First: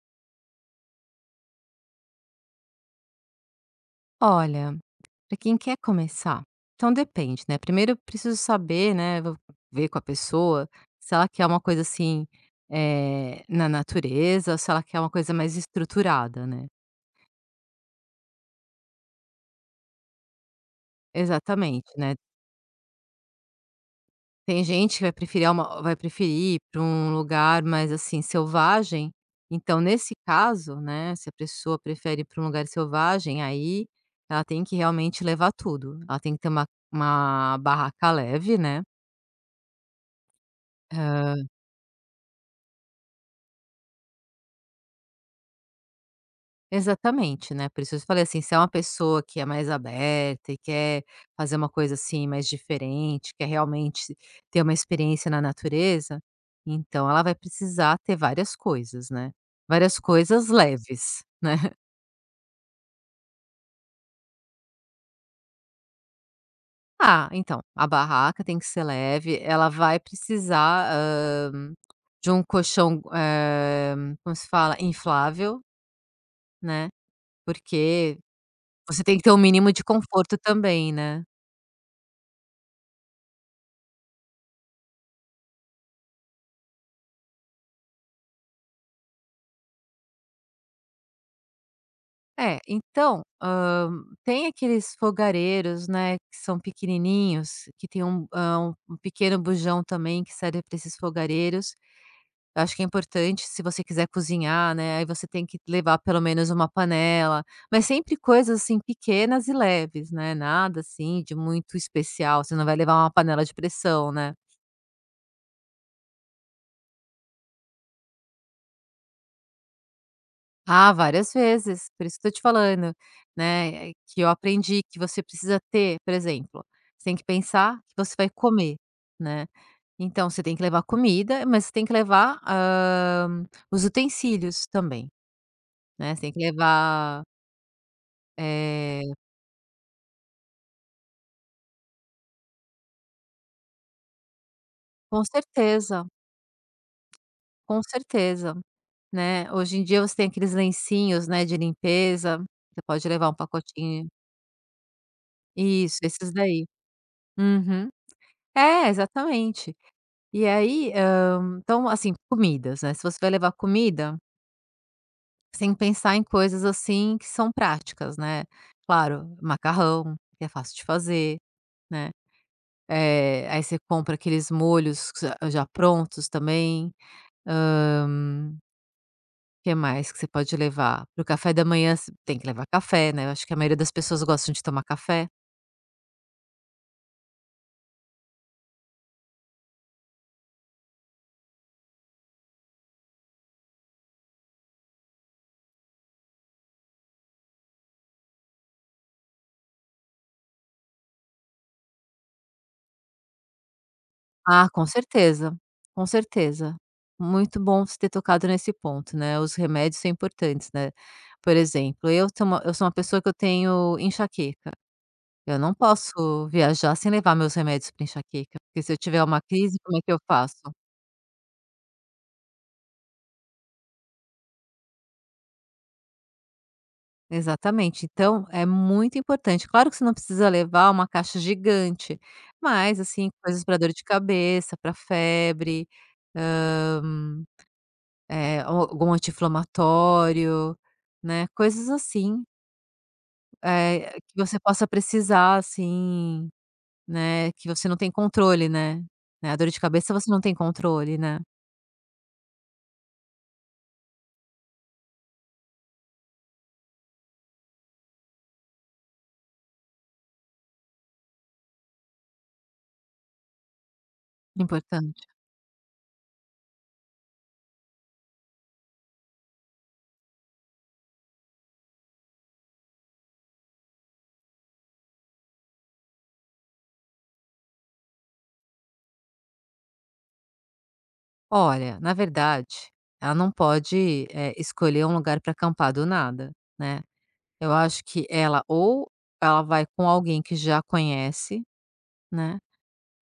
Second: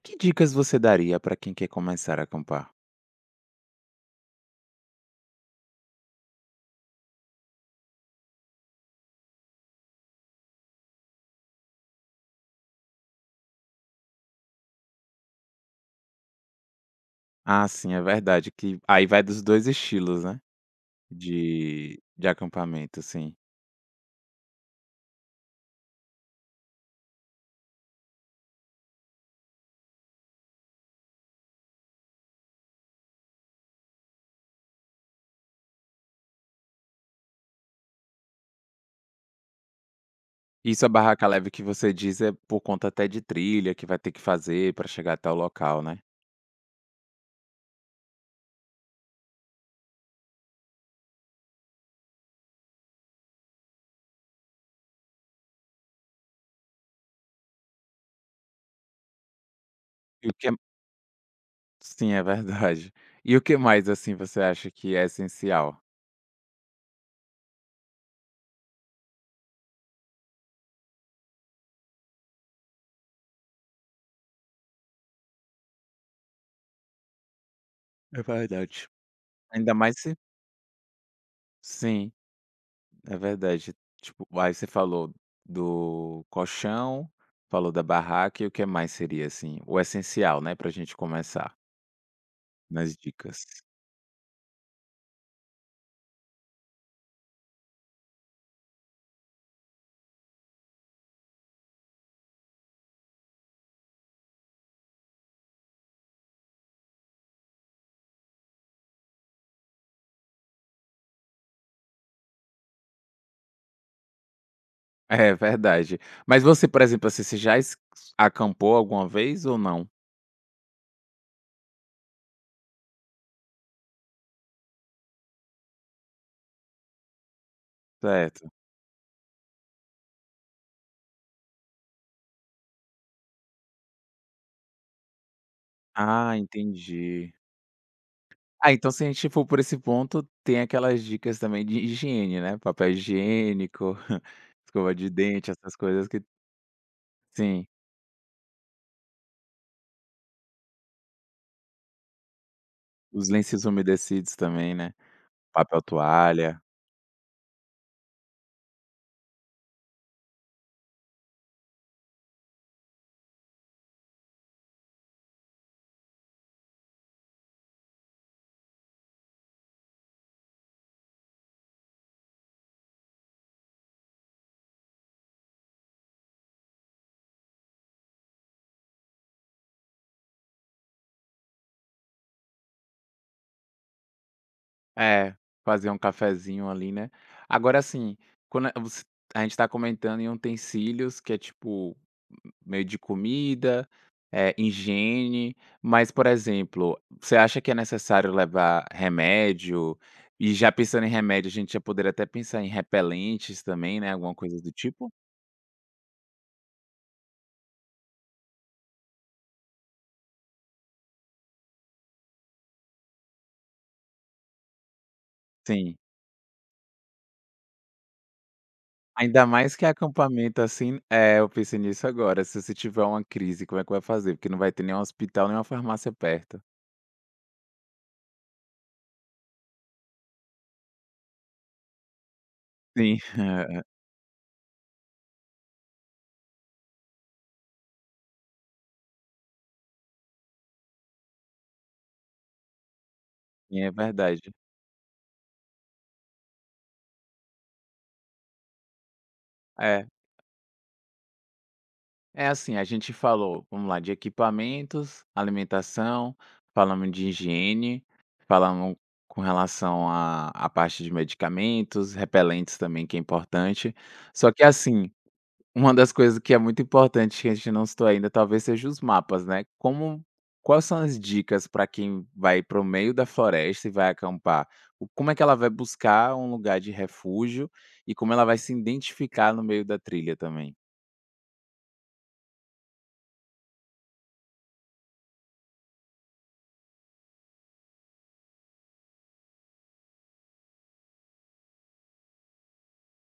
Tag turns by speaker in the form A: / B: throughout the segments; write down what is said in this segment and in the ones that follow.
A: Que dicas você daria para quem quer começar a acampar?
B: Olha, para quem quer começar, então depende, né. Primeiro eu preciso saber, né, vou ver com a pessoa, se ela quer uma coisa assim, na natureza ou se ela quer uma coisa mais estruturada, né.
A: Ah, sim, é verdade que aí vai dos 2 estilos, né,
B: Exatamente,
A: de
B: né.
A: de acampamento, sim.
B: Tem gente que vai preferir para um lugar mais, assim, selvagem, então nesse caso, né, se a pessoa prefere para um lugar selvagem, aí ela tem que realmente levar tudo. Ela tem que ter uma barraca leve, né.
A: Isso, a barraca leve que você diz é por conta até de trilha que vai ter que fazer para chegar até o local, né.
B: Exatamente, né, por isso eu falei assim, se é uma pessoa que é mais aberta e quer fazer uma coisa, assim, mais diferente, quer realmente ter uma experiência na natureza, então ela vai precisar ter várias coisas, né, várias
A: E o que
B: coisas leves, né.
A: Sim, é verdade. E o que mais, assim, você acha que é essencial?
B: Ah, então, a barraca tem que ser leve, ela vai precisar, de um colchão, como se fala? Inflável, né, porque
A: É verdade.
B: você tem que ter o mínimo
A: Ainda
B: de
A: mais se
B: conforto também, né.
A: Sim. É verdade. Tipo, aí você falou do colchão, falou da barraca e o que mais seria, assim, o essencial, né, pra gente começar
B: É,
A: nas
B: então,
A: dicas.
B: tem aqueles fogareiros, né, que são pequenininhos, que tem um hã, um um pequeno bujão também que serve para esses fogareiros. Eu acho que é importante se você quiser cozinhar, né, aí você tem que levar pelo menos uma panela, mas sempre coisas, assim, pequenas e leves, né, nada, assim, de muito especial, você não vai levar uma panela de pressão, né.
A: É verdade. Mas você, por exemplo, assim, você já es acampou alguma vez ou não?
B: Ah, várias vezes, por isso que eu tô te falando, né, que eu aprendi que você precisa ter, por exemplo, você tem que pensar que você vai
A: Certo.
B: comer, né. Então você tem que levar comida, mas você tem que levar, os utensílios também, né, você tem
A: Ah,
B: que levar
A: entendi. Ah, então
B: eh,
A: se a gente for por esse ponto, tem aquelas dicas também de higiene, né, papel higiênico, escova de
B: com
A: dente, essas
B: certeza,
A: coisas que sim,
B: com certeza, né. Hoje em dia você tem aqueles lencinhos, né, de limpeza, você pode
A: os
B: levar um
A: lenços
B: pacotinho.
A: umedecidos também, né, papel
B: Isso, esses
A: toalha.
B: daí. Uhum. É, exatamente. E aí. Então, assim, comidas, né, se você vai levar comida, sem pensar em coisas, assim, que são práticas, né. Claro, macarrão, que é fácil de fazer, né, aí você compra aqueles molhos que já prontos também. Hã, que mais que você pode levar? Pro café da manhã, você tem que levar café, né, eu acho que a maioria das pessoas gostam de tomar café.
A: É, fazer um cafezinho ali, né. Agora assim, quando a você a gente tá comentando em utensílios que é tipo, meio de comida, é higiene, mas, por exemplo, você acha que é necessário levar remédio? E já pensando em remédio, a gente já poderia até pensar em repelentes também, né, alguma coisa
B: Ah,
A: do
B: com
A: tipo?
B: certeza, com certeza. Muito bom você ter tocado nesse ponto, né, os remédios são importantes, né. Por exemplo, eu sou uma pessoa que eu tenho enxaqueca, eu não
A: Sim.
B: posso viajar sem levar meus remédios para enxaqueca, porque se eu tiver uma
A: Ainda mais
B: crise,
A: que é
B: como é que eu faço?
A: acampamento, assim é, eu pensei nisso agora, se você tiver uma crise, como é que vai fazer? Porque não vai ter nenhum hospital, nenhuma farmácia perto.
B: Exatamente, então é muito importante. Claro que você não precisa levar uma caixa gigante, mas,
A: Sim.
B: assim, coisas para dor de cabeça, para febre. Al algum anti-inflamatório, né, coisas assim,
A: Sim, é
B: que
A: verdade.
B: você possa precisar, assim, né, que você não tem controle, né, né, a dor de
A: É,
B: cabeça você não tem controle, né,
A: é assim, a gente falou, vamos lá, de equipamentos, alimentação, falamos de higiene, falamos com relação à parte de medicamentos, repelentes também, que é importante. Só que assim,
B: importante.
A: uma das coisas que é muito importante que a gente não citou ainda, talvez seja os mapas, né. Como Quais são as dicas para quem vai para o meio da floresta e vai acampar? O como é que ela vai buscar um lugar de refúgio e como ela vai se identificar no meio da trilha também?
B: Olha, na verdade, ela não pode, escolher um lugar para acampar do nada, né, eu acho que ela vai com alguém que já conhece, né.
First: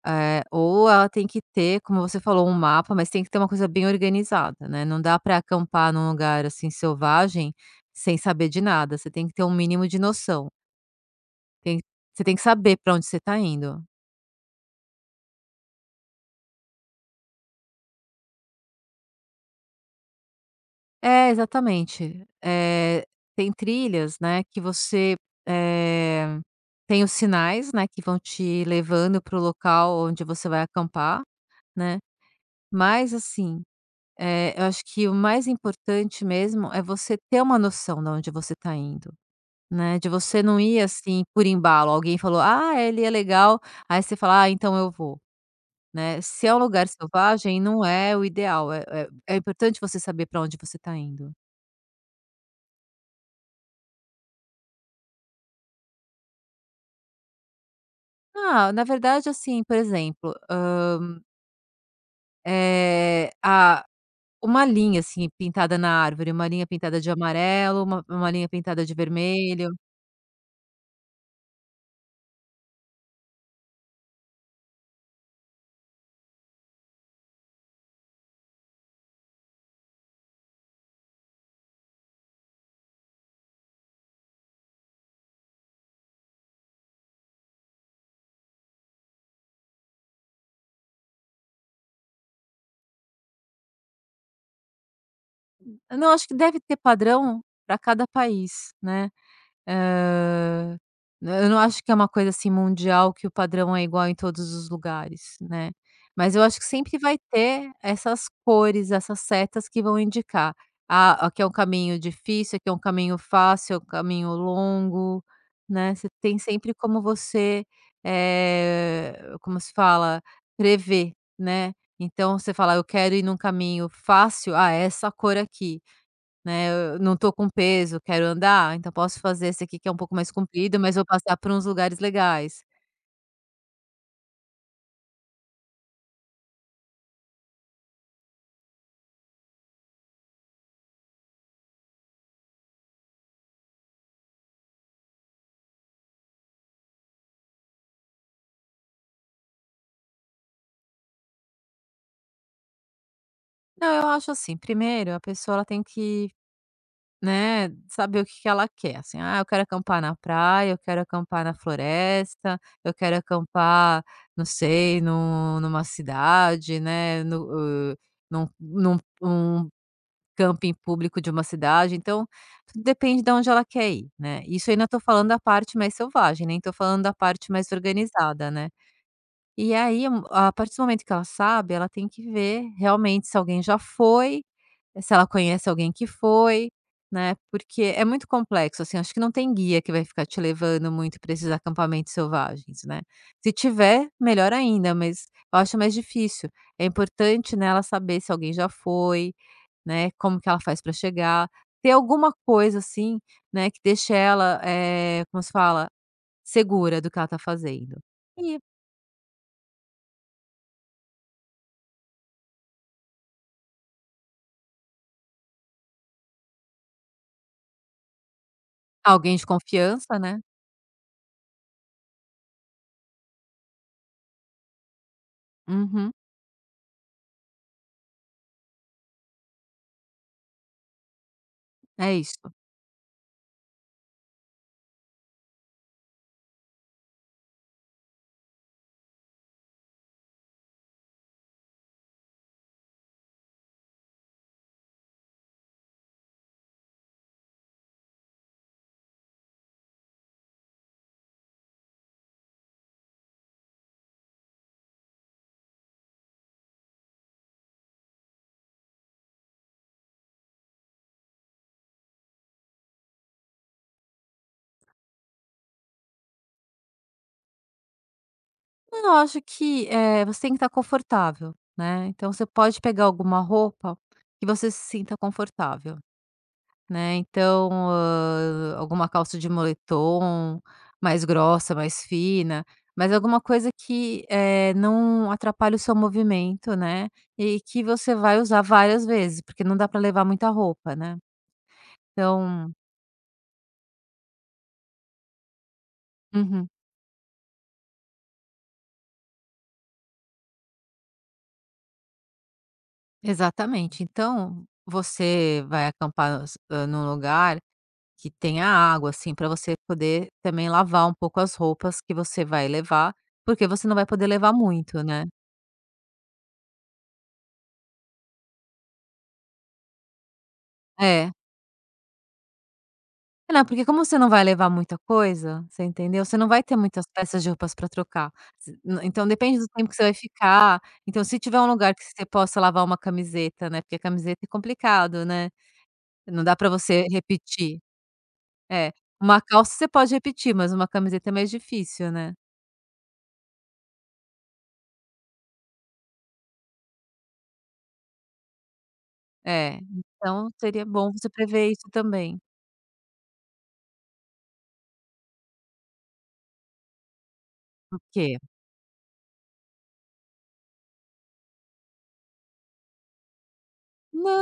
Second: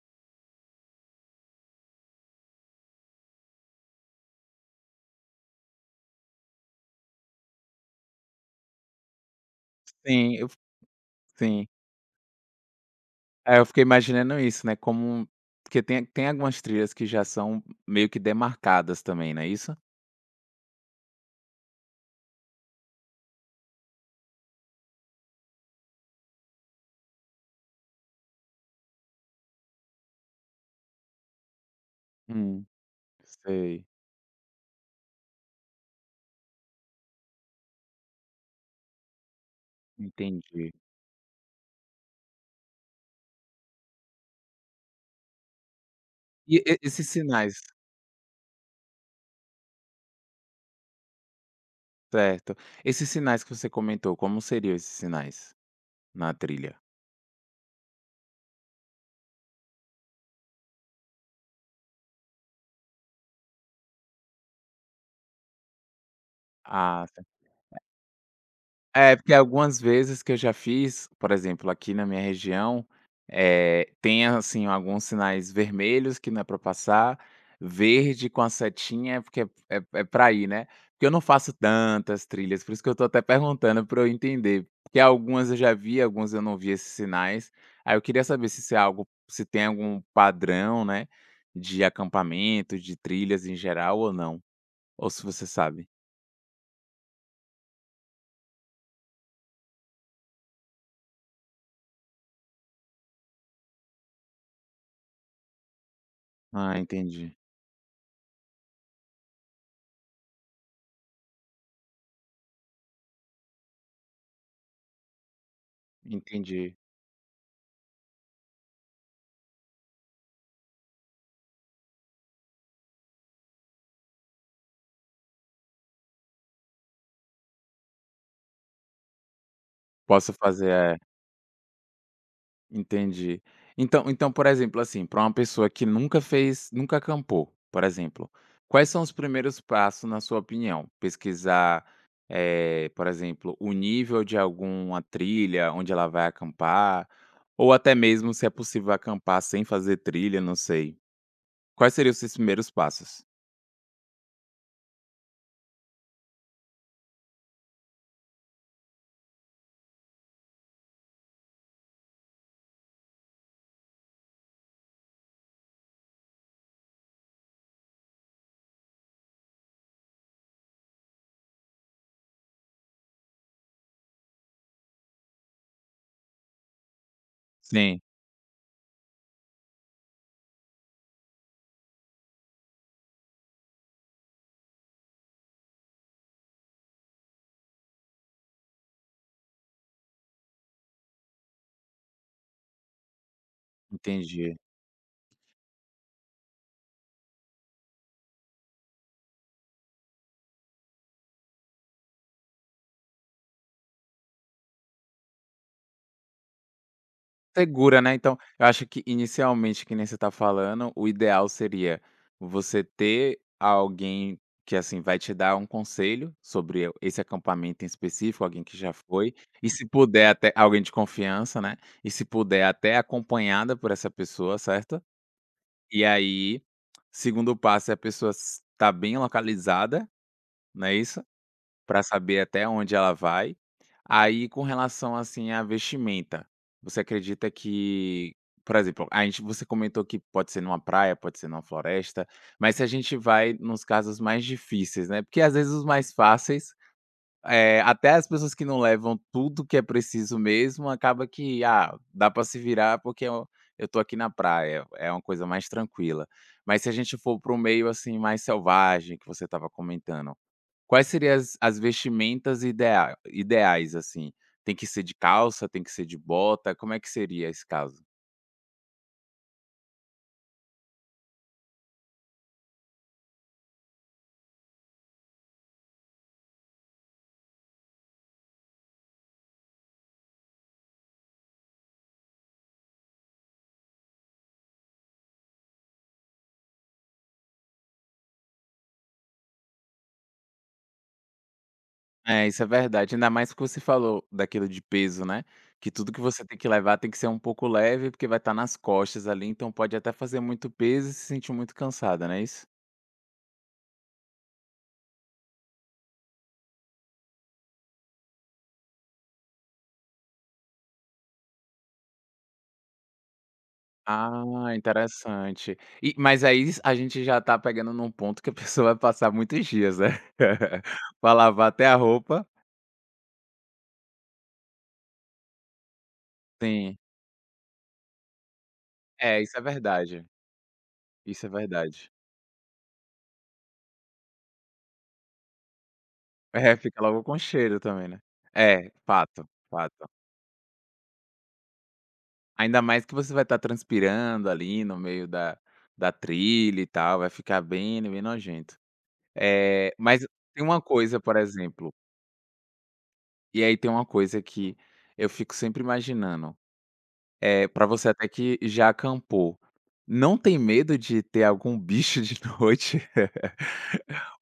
B: É, ou ela tem que ter, como você falou, um mapa, mas tem que ter uma coisa bem organizada, né. Não dá para acampar num lugar, assim, selvagem, sem saber de nada, você tem que ter um mínimo de
A: Sim, eu
B: noção.
A: sim.
B: Tem Você tem que saber para onde você está
A: É, eu fiquei
B: indo.
A: imaginando isso, né, como porque tem algumas trilhas que já são meio que demarcadas também, não é isso?
B: É, exatamente. Tem trilhas, né, que você, eh, tem os sinais, né, que vão te levando para o local onde você vai acampar, né.
A: Hum,
B: Mas assim.
A: sei,
B: É, eu acho que o mais importante mesmo é você ter uma noção de onde você está indo, né, de você não
A: entendi.
B: ir, assim, por embalo. Alguém falou: "Ah, ele é legal", aí você fala: "Ah, então eu vou", né. Se é um
A: E
B: lugar
A: esses sinais
B: selvagem, não é o ideal, é importante você saber para onde você está indo.
A: Certo. Esses sinais que você comentou, como seriam esses sinais na trilha?
B: Ah, na verdade, assim, por exemplo, é a uma linha, assim, pintada na árvore, uma linha pintada
A: Ah,
B: de amarelo, uma linha pintada de
A: é, porque
B: vermelho.
A: algumas vezes que eu já fiz, por exemplo, aqui na minha região, tem, assim, alguns sinais vermelhos que não é para passar, verde com a setinha é porque é pra ir, né. Porque eu não faço tantas trilhas, por isso que eu tô até perguntando para eu entender, porque algumas eu já vi, algumas eu não vi esses sinais. Aí eu queria saber se isso é algo se tem algum padrão, né, de acampamento, de trilhas em geral ou não, ou se você sabe.
B: Eu Não, acho que deve ter padrão para cada país, né. Hã, eu não acho que é uma coisa, assim, mundial que o padrão é igual em todos os lugares, né. Mas eu acho que
A: Ah,
B: sempre vai
A: entendi,
B: ter essas cores, essas setas que vão indicar: "Ah, aqui é um caminho difícil, aqui é um caminho fácil, é um caminho longo", né. Você tem sempre
A: entendi.
B: como você, como se fala? Prever, né. Então você fala: "Eu quero ir num caminho fácil, ah, é essa cor aqui". Né, eu não tô com peso, quero andar, então posso fazer esse aqui que é um pouco mais
A: Posso
B: comprido,
A: fazer
B: mas
A: é.
B: vou passar por uns lugares legais.
A: Entendi. Então, por exemplo, assim, para uma pessoa que nunca acampou, por exemplo, quais são os primeiros passos na sua opinião? Pesquisar, por exemplo, o nível de alguma trilha onde ela vai acampar, ou até mesmo se é possível acampar sem fazer trilha, não sei. Quais seriam os seus primeiros passos?
B: Não, eu acho assim, primeiro a pessoa ela tem que, né, saber o que que ela quer, assim: "Ah, eu quero acampar na praia, eu quero acampar na floresta, eu quero acampar, não sei, numa cidade, né, no hã, num num um camping público de uma cidade, então tudo depende da onde ela quer ir, né. Isso ainda estou falando da parte mais selvagem, nem estou falando da parte mais
A: Sim,
B: organizada, né. E aí, a partir do momento que ela sabe, ela tem que ver realmente se alguém já foi, se ela conhece alguém que foi, né, porque é muito complexo, assim, acho que não tem guia que vai ficar te levando muito para esses acampamentos selvagens, né. Se tiver, melhor
A: entendi.
B: ainda, mas eu acho mais difícil. É importante, né, ela saber se alguém já foi, né, como que ela faz para chegar. Ter alguma coisa assim, né, que deixe ela, como se fala? Segura do que ela tá fazendo.
A: Segura, né, então,
B: E
A: eu acho que inicialmente, que nem você tá falando, o ideal seria você ter alguém que, assim, vai te dar um conselho sobre o esse acampamento em específico, alguém que já foi,
B: alguém de
A: e se
B: confiança,
A: puder
B: né.
A: até alguém de confiança, né, e se puder até acompanhada por essa pessoa, certo? E
B: Uhum,
A: aí, segundo passo é a pessoa s tá bem localizada, não é isso? Para
B: é
A: saber
B: isso.
A: até onde ela vai. Aí com relação, assim, à vestimenta, você acredita que por exemplo, a gente você comentou que pode ser numa praia, pode ser numa floresta, mas se a gente vai nos casos mais difíceis, né, porque às vezes os mais fáceis, até as pessoas que não levam tudo que é preciso mesmo, acaba que, ah, dá para se virar porque eu tô aqui na praia, é uma coisa mais tranquila. Mas se a gente for para um meio, assim, mais selvagem que você estava comentando, quais seriam as vestimentas ideais, assim? Tem que ser de calça, tem que ser de bota, como é que seria esse caso?
B: Eu acho que, você tem que estar confortável, né, então você pode pegar alguma roupa que você se sinta confortável. Né, então, alguma calça de moletom, mais grossa, mais fina, mas alguma coisa que, não atrapalhe o seu movimento, né, e que você vai usar várias vezes, porque não dá para levar muita roupa, né.
A: É, isso é
B: Então,
A: verdade, ainda mais que você falou daquilo de peso, né, que tudo que você tem que
B: uhum,
A: levar tem que ser um pouco leve, porque vai estar nas costas ali, então pode até fazer muito peso e se sentir muito cansada, não é isso?
B: exatamente. Então, você vai acampar num lugar que tenha água, assim, para você poder também lavar um pouco as roupas que você vai levar, porque você não vai poder levar
A: Ah,
B: muito, né.
A: interessante. E mas aí a gente já tá pegando num ponto que a pessoa vai passar muitos dias, né,
B: É.
A: pra lavar até a roupa.
B: É, não, porque como você não vai levar muita coisa, você entendeu, você não vai ter
A: Sim.
B: muitas peças de roupas para trocar. Se n Então
A: É, isso
B: depende
A: é
B: do tempo que você vai
A: verdade,
B: ficar, então se
A: isso é
B: tiver um lugar que
A: verdade.
B: você possa lavar uma camiseta, né, porque a camiseta é complicado, né, não dá para
A: É, fica
B: você
A: logo com cheiro
B: repetir.
A: também, né. É,
B: É, uma
A: fato,
B: calça você
A: fato.
B: pode repetir, mas uma camiseta é mais difícil, né.
A: Ainda mais que você vai estar transpirando ali no meio da trilha e tal, vai ficar bem nojento.
B: É,
A: é mas
B: então
A: Tem uma
B: seria bom
A: coisa,
B: você
A: por
B: prever isso
A: exemplo,
B: também.
A: e aí tem uma coisa que eu fico sempre imaginando, é para
B: O
A: você até
B: quê?
A: que já acampou, não tem medo de ter algum bicho de noite?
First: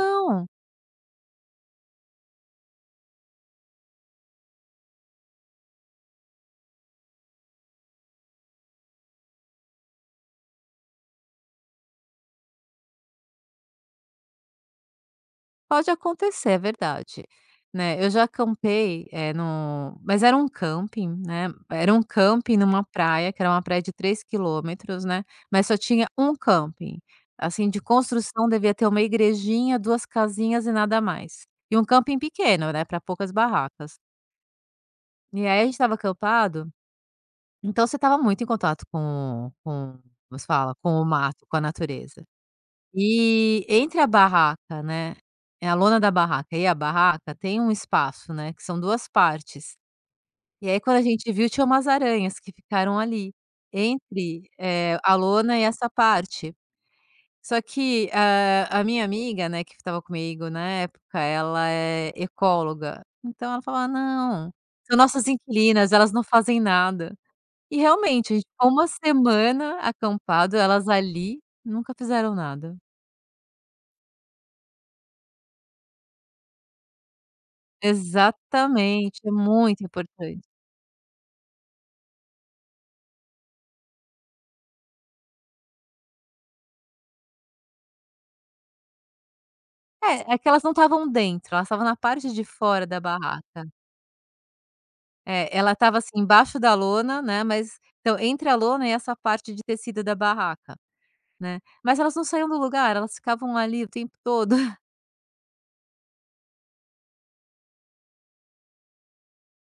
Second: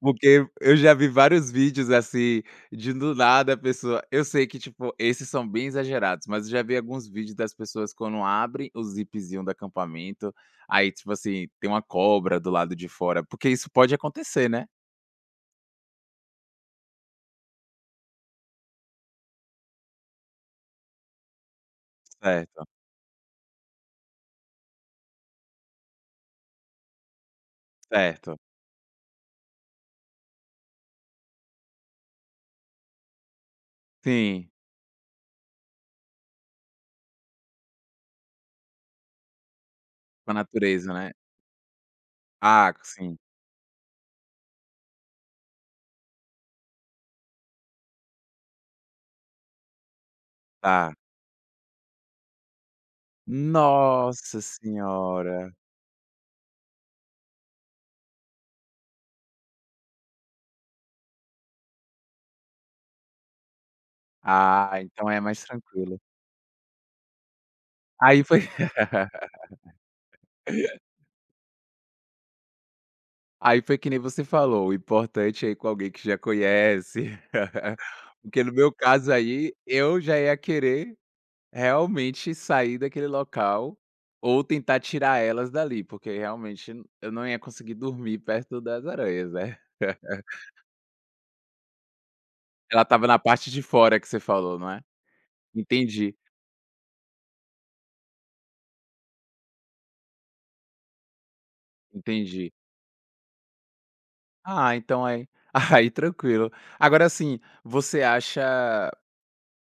A: Porque eu já vi vários vídeos, assim, de do nada a pessoa eu sei que, tipo, esses são bem exagerados, mas eu já vi alguns vídeos das pessoas quando abrem o zipzinho do acampamento, aí, tipo assim, tem uma cobra do lado de fora, porque isso pode acontecer, né.
B: Pode acontecer, é verdade, né. Eu já acampei, eh, no mas era um camping, né, era um camping
A: Certo,
B: numa praia, que era uma praia de 3 quilômetros, né, mas só tinha um camping. Assim, de
A: certo.
B: construção devia ter uma igrejinha, 2 casinhas e nada mais. E um camping pequeno, né, pra poucas barracas.
A: Sim,
B: E aí a gente estava acampado, então você estava muito em contato
A: com a
B: como se fala, com
A: natureza,
B: o
A: né.
B: mato, com a natureza.
A: Ah, sim,
B: E entre a barraca, né, é a lona da barraca e a barraca tem um espaço, né, que são 2 partes. E aí
A: tá.
B: quando a gente viu tinha umas aranhas que ficaram ali,
A: Nossa
B: entre, a
A: senhora!
B: lona e essa parte. Só que, a minha amiga, né, que estava comigo na época, ela é ecóloga, então ela falou: "Ah, não,
A: Ah,
B: são
A: então é
B: nossas
A: mais
B: inquilinas,
A: tranquilo.
B: elas não fazem nada". E
A: Aí
B: realmente, a
A: foi
B: gente ficou uma semana acampado, elas ali, nunca fizeram nada.
A: aí foi que nem você falou, o importante é ir com alguém que já conhece, porque no meu caso
B: Exatamente, é
A: aí,
B: muito
A: eu já ia
B: importante.
A: querer realmente sair daquele local, ou tentar tirar elas dali, porque realmente n- eu não ia conseguir dormir perto das aranhas, né.
B: É, é que elas não estavam dentro, elas estavam na parte de
A: Ela
B: fora da
A: estava na parte de
B: barraca.
A: fora que você falou, não é?
B: É, ela estava,
A: Entendi,
B: assim, embaixo da lona, né, mas então entre a lona e essa parte de tecido da barraca, né. Mas elas não saíam
A: entendi.
B: do lugar, elas ficavam ali o tempo todo.
A: Ah, então aí aí tranquilo. Agora assim, você acha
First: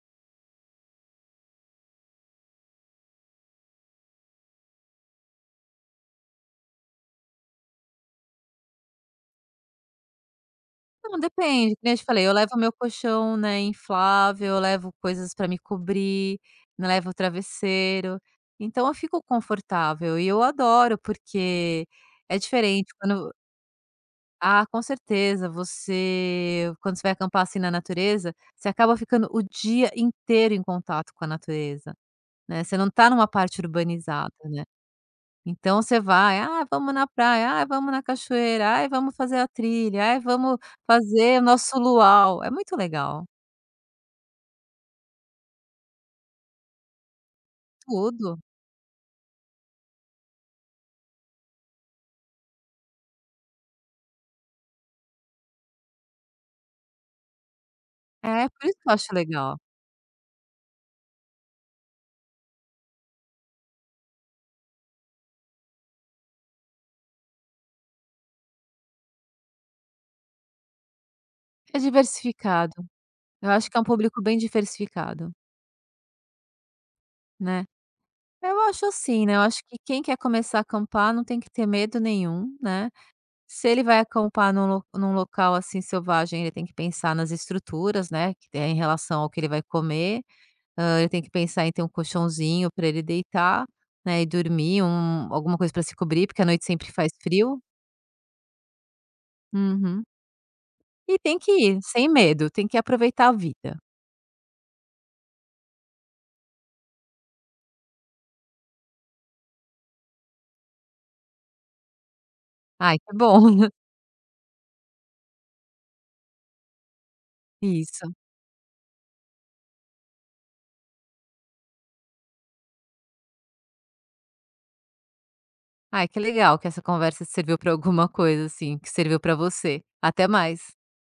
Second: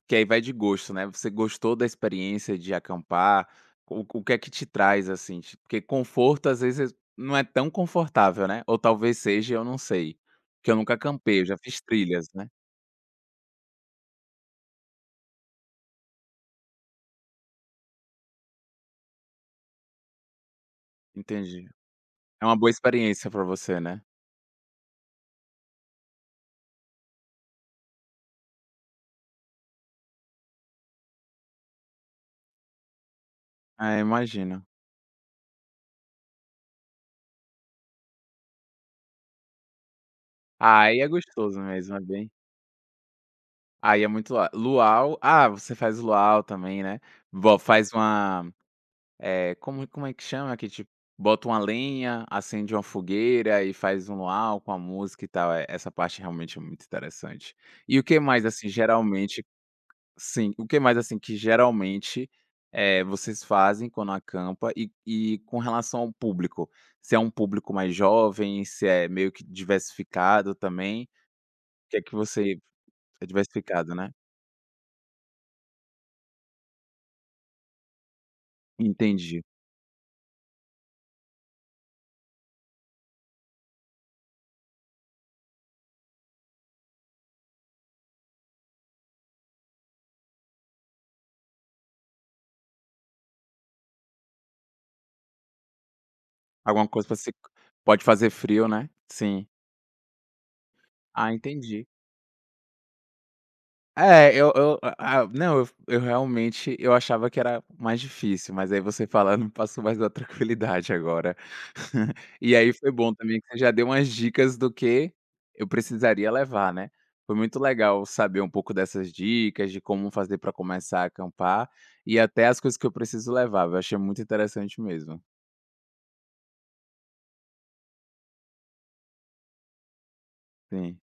A: que aí vai de gosto, né, você gostou da experiência de acampar? O que é que te traz, assim, ti porque conforto às vezes não é tão confortável, né, ou talvez seja, eu não sei, porque eu nunca
B: Não,
A: acampei, eu já
B: depende,
A: fiz
B: que eu te
A: trilhas,
B: falei, eu
A: né.
B: levo meu colchão, né, inflável, eu levo coisas para me cobrir, né, levo o travesseiro, então eu fico confortável e eu adoro,
A: Entendi.
B: porque é
A: É uma boa
B: diferente
A: experiência
B: quando
A: pra você, né.
B: Ah, com certeza. Você quando você vai acampar, assim, na natureza, você acaba ficando o dia inteiro em contato com a natureza, né, você não tá numa parte
A: Ah,
B: urbanizada, né.
A: imagino.
B: Então você vai: "Ah, vamos na praia. Ah, vamos na cachoeira. Ah, vamos fazer a trilha. Ah, vamos
A: Ah, aí é
B: fazer o
A: gostoso
B: nosso
A: mesmo, é bem
B: luau". É muito legal.
A: aí é muito luau, ah, você faz luau também, né. Vo faz
B: Tudo.
A: uma Como como é que chama que tipo, bota uma lenha, acende uma fogueira e faz um luau com a música e tal, essa parte realmente é muito interessante. E o que
B: É,
A: mais,
B: por
A: assim,
B: isso que eu acho
A: geralmente
B: legal.
A: Sim, o que mais, assim, que geralmente, vocês fazem quando acampa e com relação ao público? Se é um público mais jovem, se é meio que diversificado também,
B: É
A: o que é que você
B: diversificado.
A: é
B: Eu acho que é um
A: diversificado, né?
B: público bem diversificado, né. Eu acho assim, né, eu
A: Entendi.
B: acho que quem quer começar a acampar não tem que ter medo nenhum, né. Se ele vai acampar num local, assim, selvagem, ele tem que pensar nas estruturas, né, que é em relação ao que ele vai comer, ele tem que pensar em ter um colchãozinho para ele deitar, né, e dormir, alguma coisa para se cobrir, porque à noite
A: Alguma
B: sempre
A: coisa
B: faz
A: pra se
B: frio.
A: pode fazer frio, né? Sim.
B: Uhum. E
A: Ah,
B: tem que ir,
A: entendi.
B: sem medo, tem que aproveitar a vida.
A: É, eu a não, eu realmente eu achava que era mais difícil, mas aí você falando me passou mais da tranquilidade agora. E aí foi
B: Ai,
A: bom
B: que
A: também
B: bom.
A: que você já deu umas dicas do que eu precisaria levar, né. Foi muito legal
B: Isso.
A: saber um pouco dessas dicas, de como fazer para começar a acampar, e até as coisas que eu preciso levar. Eu achei muito interessante mesmo.
B: Ai, que legal que essa conversa serviu para alguma coisa, assim, que serviu para você. Até mais.
A: Sim.